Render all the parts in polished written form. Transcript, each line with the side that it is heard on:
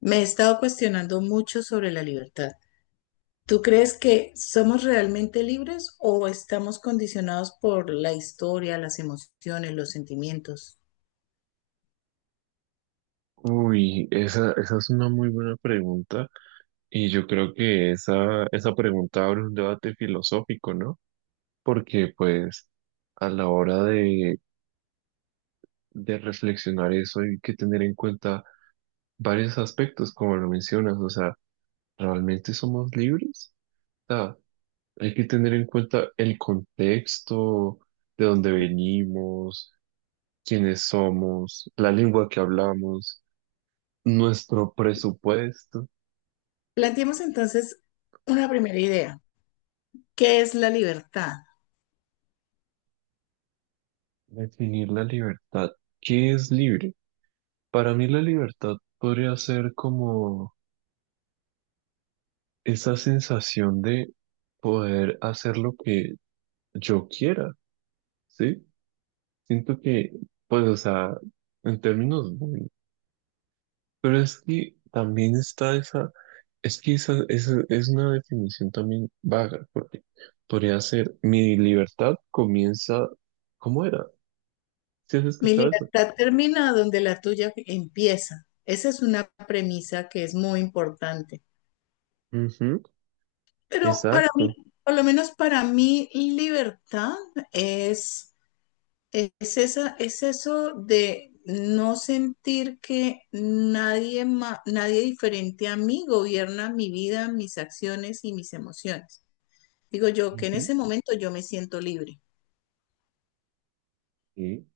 left: Me he estado cuestionando mucho sobre la libertad. ¿Tú crees que somos realmente libres o estamos condicionados por la historia, las emociones, los sentimientos?
right: Uy, esa es una muy buena pregunta y yo creo que esa pregunta abre un debate filosófico, ¿no? Porque pues a la hora de reflexionar eso hay que tener en cuenta varios aspectos, como lo mencionas, o sea, ¿realmente somos libres? O sea, hay que tener en cuenta el contexto, de dónde venimos, quiénes somos, la lengua que hablamos, nuestro presupuesto.
left: Planteemos entonces una primera idea. ¿Qué es la libertad?
right: Definir la libertad. ¿Qué es libre? Para mí la libertad podría ser como esa sensación de poder hacer lo que yo quiera, ¿sí? Siento que, pues, o sea, en términos muy... Pero es que también está esa... Es que esa es una definición también vaga, porque podría ser mi libertad comienza... ¿Cómo era? ¿Sí has
left: Mi
right: escuchado eso?
left: libertad termina donde la tuya empieza. Esa es una premisa que es muy importante.
right: Ujú.
left: Pero para mí,
right: Exacto.
left: por lo menos para mí, libertad es es eso de no sentir que nadie diferente a mí gobierna mi vida, mis acciones y mis emociones. Digo yo que en
right: Ujú.
left: ese momento yo me siento libre.
right: Sí.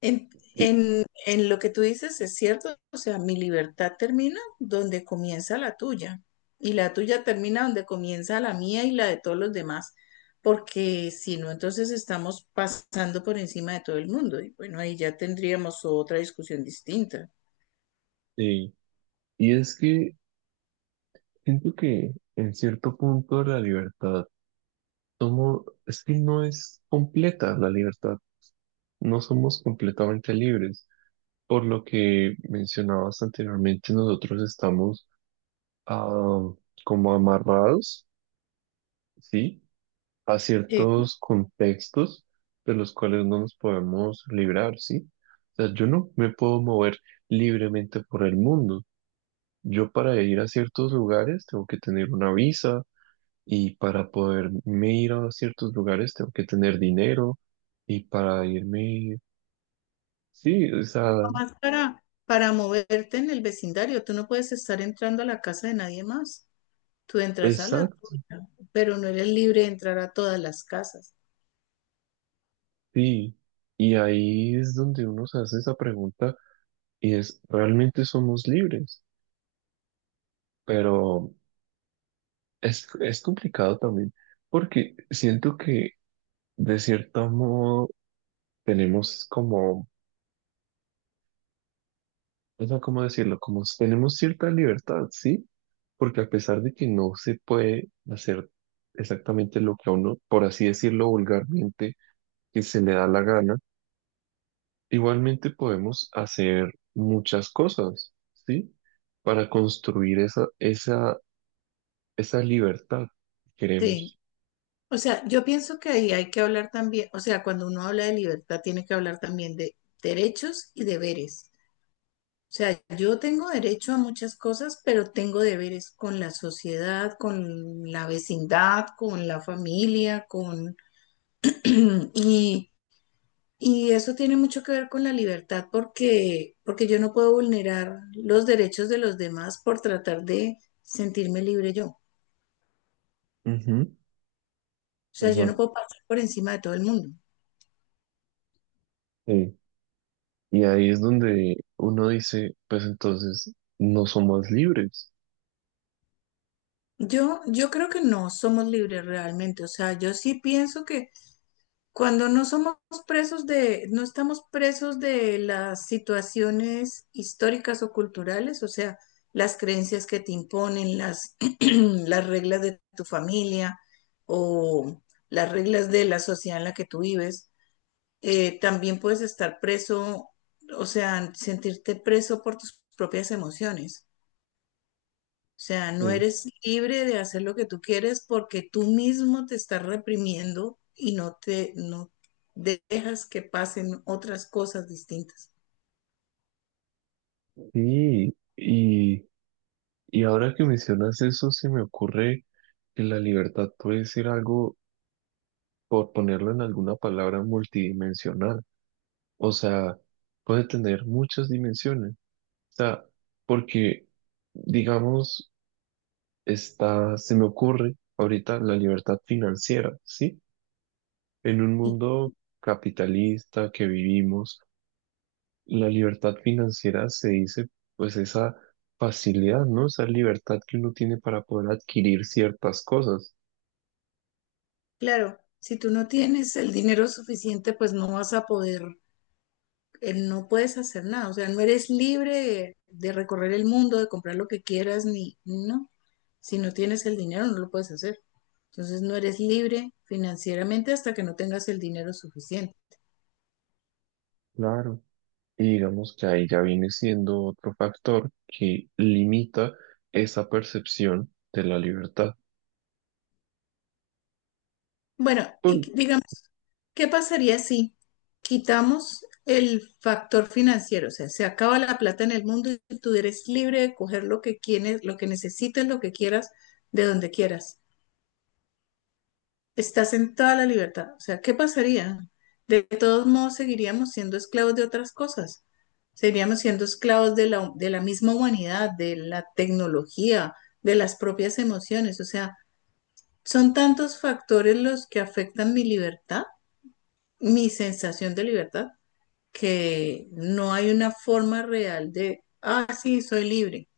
left: En,
right: Sí.
left: en lo que tú dices es cierto, o sea, mi libertad termina donde comienza la tuya y la tuya termina donde comienza la mía y la de todos los demás, porque si no, entonces estamos pasando por encima de todo el mundo y bueno, ahí ya tendríamos otra discusión distinta.
right: Sí, y es que siento que en cierto punto la libertad somos, es que no es completa la libertad, no somos completamente libres. Por lo que mencionabas anteriormente, nosotros estamos ah, como amarrados, ¿sí? A
left: Sí.
right: ciertos contextos de los cuales no nos podemos librar, ¿sí? O sea, yo no me puedo mover libremente por el mundo. Yo para ir a ciertos lugares tengo que tener una visa. Y para poderme ir a ciertos lugares tengo que tener dinero. Y para irme, sí, o sea,
left: Nada más para moverte en el vecindario, tú no puedes estar entrando a la casa de nadie más, tú entras a la
right: exacto,
left: tuya, pero no eres libre de entrar a todas las casas.
right: sí. Y ahí es donde uno se hace esa pregunta y es, ¿realmente somos libres? Pero es complicado también porque siento que de cierto modo tenemos como, o sea, ¿cómo decirlo? Como tenemos cierta libertad, ¿sí? Porque a pesar de que no se puede hacer exactamente lo que a uno, por así decirlo vulgarmente, que se le da la gana, igualmente podemos hacer muchas cosas, ¿sí? Para construir esa libertad que
left: Sí.
right: queremos.
left: O sea, yo pienso que ahí hay que hablar también, o sea, cuando uno habla de libertad, tiene que hablar también de derechos y deberes. O sea, yo tengo derecho a muchas cosas, pero tengo deberes con la sociedad, con la vecindad, con la familia, con... y, y eso tiene mucho que ver con la libertad porque yo no puedo vulnerar los derechos de los demás por tratar de sentirme libre yo. O
right: Ujú.
left: sea, yo no
right: Exacto.
left: puedo pasar por encima de todo el mundo.
right: Sí. Y ahí es donde uno dice, pues entonces no somos libres.
left: Yo creo que no somos libres realmente. O sea, yo sí pienso que cuando no somos no estamos presos de las situaciones históricas o culturales, o sea, las creencias que te imponen, las, las reglas de tu familia o las reglas de la sociedad en la que tú vives, también puedes estar preso, o sea, sentirte preso por tus propias emociones. O sea, no
right: Sí.
left: eres libre de hacer lo que tú quieres porque tú mismo te estás reprimiendo y no dejas que pasen otras cosas distintas.
right: Sí, y ahora que mencionas eso, se me ocurre que la libertad puede ser algo, por ponerlo en alguna palabra, multidimensional. O sea, puede tener muchas dimensiones. O sea, porque, digamos, está, se me ocurre ahorita la libertad financiera, ¿sí? En un
left: Y
right: mundo capitalista que vivimos, la libertad financiera se dice, pues, esa facilidad, ¿no? Esa libertad que uno tiene para poder adquirir ciertas cosas.
left: claro, si tú no tienes el dinero suficiente, pues no vas a poder, no puedes hacer nada. O sea, no eres libre de recorrer el mundo, de comprar lo que quieras, ni no. Si no tienes el dinero, no lo puedes hacer. Entonces no eres libre financieramente hasta que no tengas el dinero suficiente.
right: Claro. Y digamos que ahí ya viene siendo otro factor que limita esa percepción de la libertad.
left: Bueno,
right: Por-
left: digamos, ¿qué pasaría si quitamos el factor financiero? O sea, se acaba la plata en el mundo y tú eres libre de coger lo que quieres, lo que necesites, lo que quieras, de donde quieras. Estás en toda la libertad. O sea, ¿qué pasaría? De todos modos, seguiríamos siendo esclavos de otras cosas. Seguiríamos siendo esclavos de la misma humanidad, de la tecnología, de las propias emociones. O sea, son tantos factores los que afectan mi libertad, mi sensación de libertad, que no hay una forma real de, ah, sí, soy libre,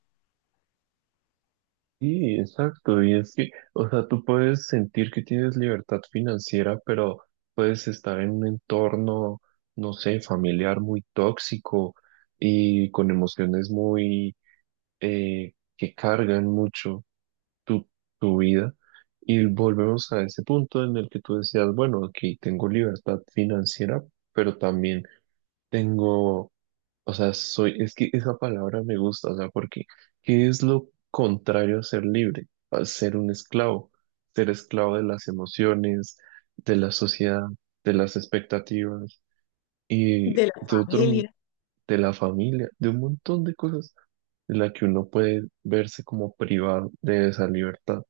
right: sí, exacto. Y es que, o sea, tú puedes sentir que tienes libertad financiera, pero puedes estar en un entorno, no sé, familiar muy tóxico y con emociones muy, que cargan mucho tu, tu vida. Y volvemos a ese punto en el que tú decías, bueno, aquí tengo libertad financiera, pero también tengo, o sea, soy, es que esa palabra me gusta, o sea, porque ¿qué es lo contrario a ser libre? A ser un esclavo, ser esclavo de las emociones, de la sociedad, de las expectativas
left: de
right: y
left: la
right: de otro,
left: familia.
right: de la familia, de un montón de cosas de la que uno puede verse como privado de esa libertad.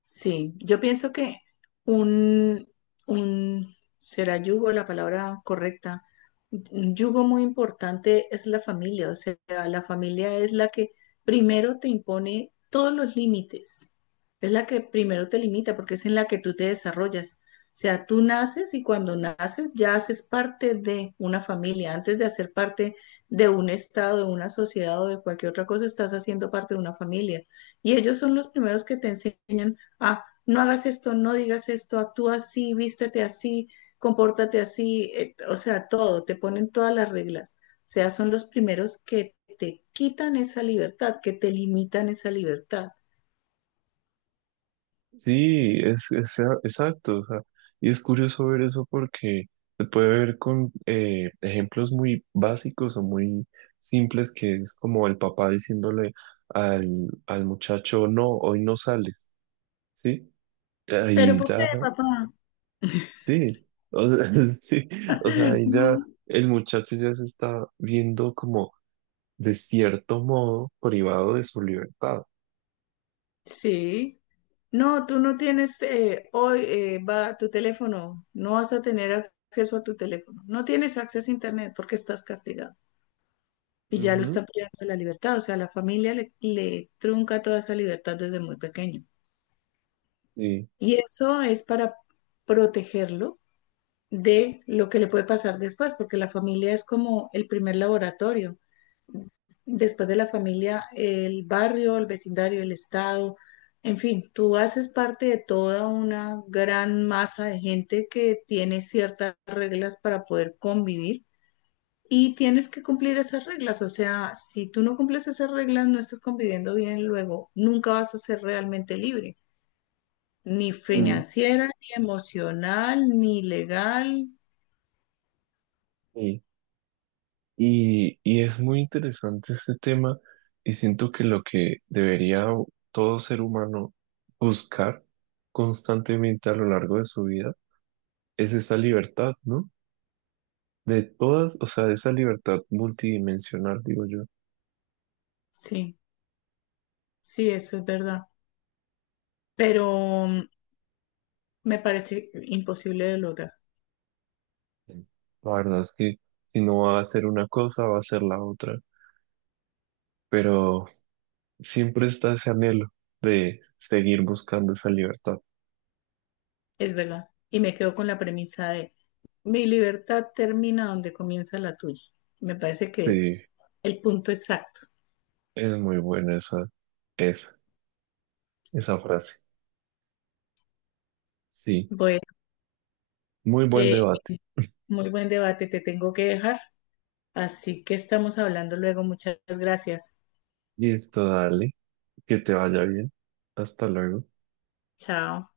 left: Sí, yo pienso que un, será yugo la palabra correcta. Un yugo muy importante es la familia, o sea, la familia es la que primero te impone todos los límites, es la que primero te limita porque es en la que tú te desarrollas. O sea, tú naces y cuando naces ya haces parte de una familia. Antes de hacer parte de un estado, de una sociedad o de cualquier otra cosa, estás haciendo parte de una familia. Y ellos son los primeros que te enseñan ah, no hagas esto, no digas esto, actúa así, vístete así, compórtate así, o sea, todo, te ponen todas las reglas. O sea, son los primeros que te quitan esa libertad, que te limitan esa libertad.
right: Sí, es- exacto, o sea, y es curioso ver eso porque se puede ver con ejemplos muy básicos o muy simples, que es como el papá diciéndole al, al muchacho, no, hoy no sales, ¿sí?
left: ¿Pero
right: Ahí
left: por qué,
right: ya,
left: papá?
right: sí, o sea, sí, o sea, ahí ya
left: Mm.
right: el muchacho ya se está viendo como de cierto modo privado de su libertad.
left: Sí. No, tú no tienes, hoy, va tu teléfono, no vas a tener acceso a tu teléfono, no tienes acceso a internet porque estás castigado. Y ya lo
right: Ujú.
left: está privando de la libertad. O sea, la familia le trunca toda esa libertad desde muy pequeño.
right: Sí.
left: Y eso es para protegerlo de lo que le puede pasar después, porque la familia es como el primer laboratorio. Después de la familia, el barrio, el vecindario, el estado, en fin, tú haces parte de toda una gran masa de gente que tiene ciertas reglas para poder convivir. Y tienes que cumplir esas reglas, o sea, si tú no cumples esas reglas, no estás conviviendo bien luego, nunca vas a ser realmente libre, ni
right: Mm.
left: financiera, ni emocional, ni legal.
right: Sí. Y es muy interesante este tema y siento que lo que debería todo ser humano buscar constantemente a lo largo de su vida es esa libertad, ¿no? De todas, o sea, esa libertad multidimensional, digo yo.
left: Sí, sí, eso es verdad, pero mm, me parece imposible de lograr,
right: La verdad es que si no va a hacer una cosa, va a hacer la otra, pero siempre está ese anhelo de seguir buscando esa libertad.
left: es verdad. Y me quedo con la premisa de mi libertad termina donde comienza la tuya. Me parece que es
right: Sí,
left: el punto exacto.
right: es muy buena esa, esa, esa frase. Sí,
left: Bueno,
right: muy buen
left: eh,
right: debate.
left: muy buen debate, te tengo que dejar. Así que estamos hablando luego. Muchas gracias.
right: Listo, dale. Que te vaya bien. Hasta luego.
left: Chao.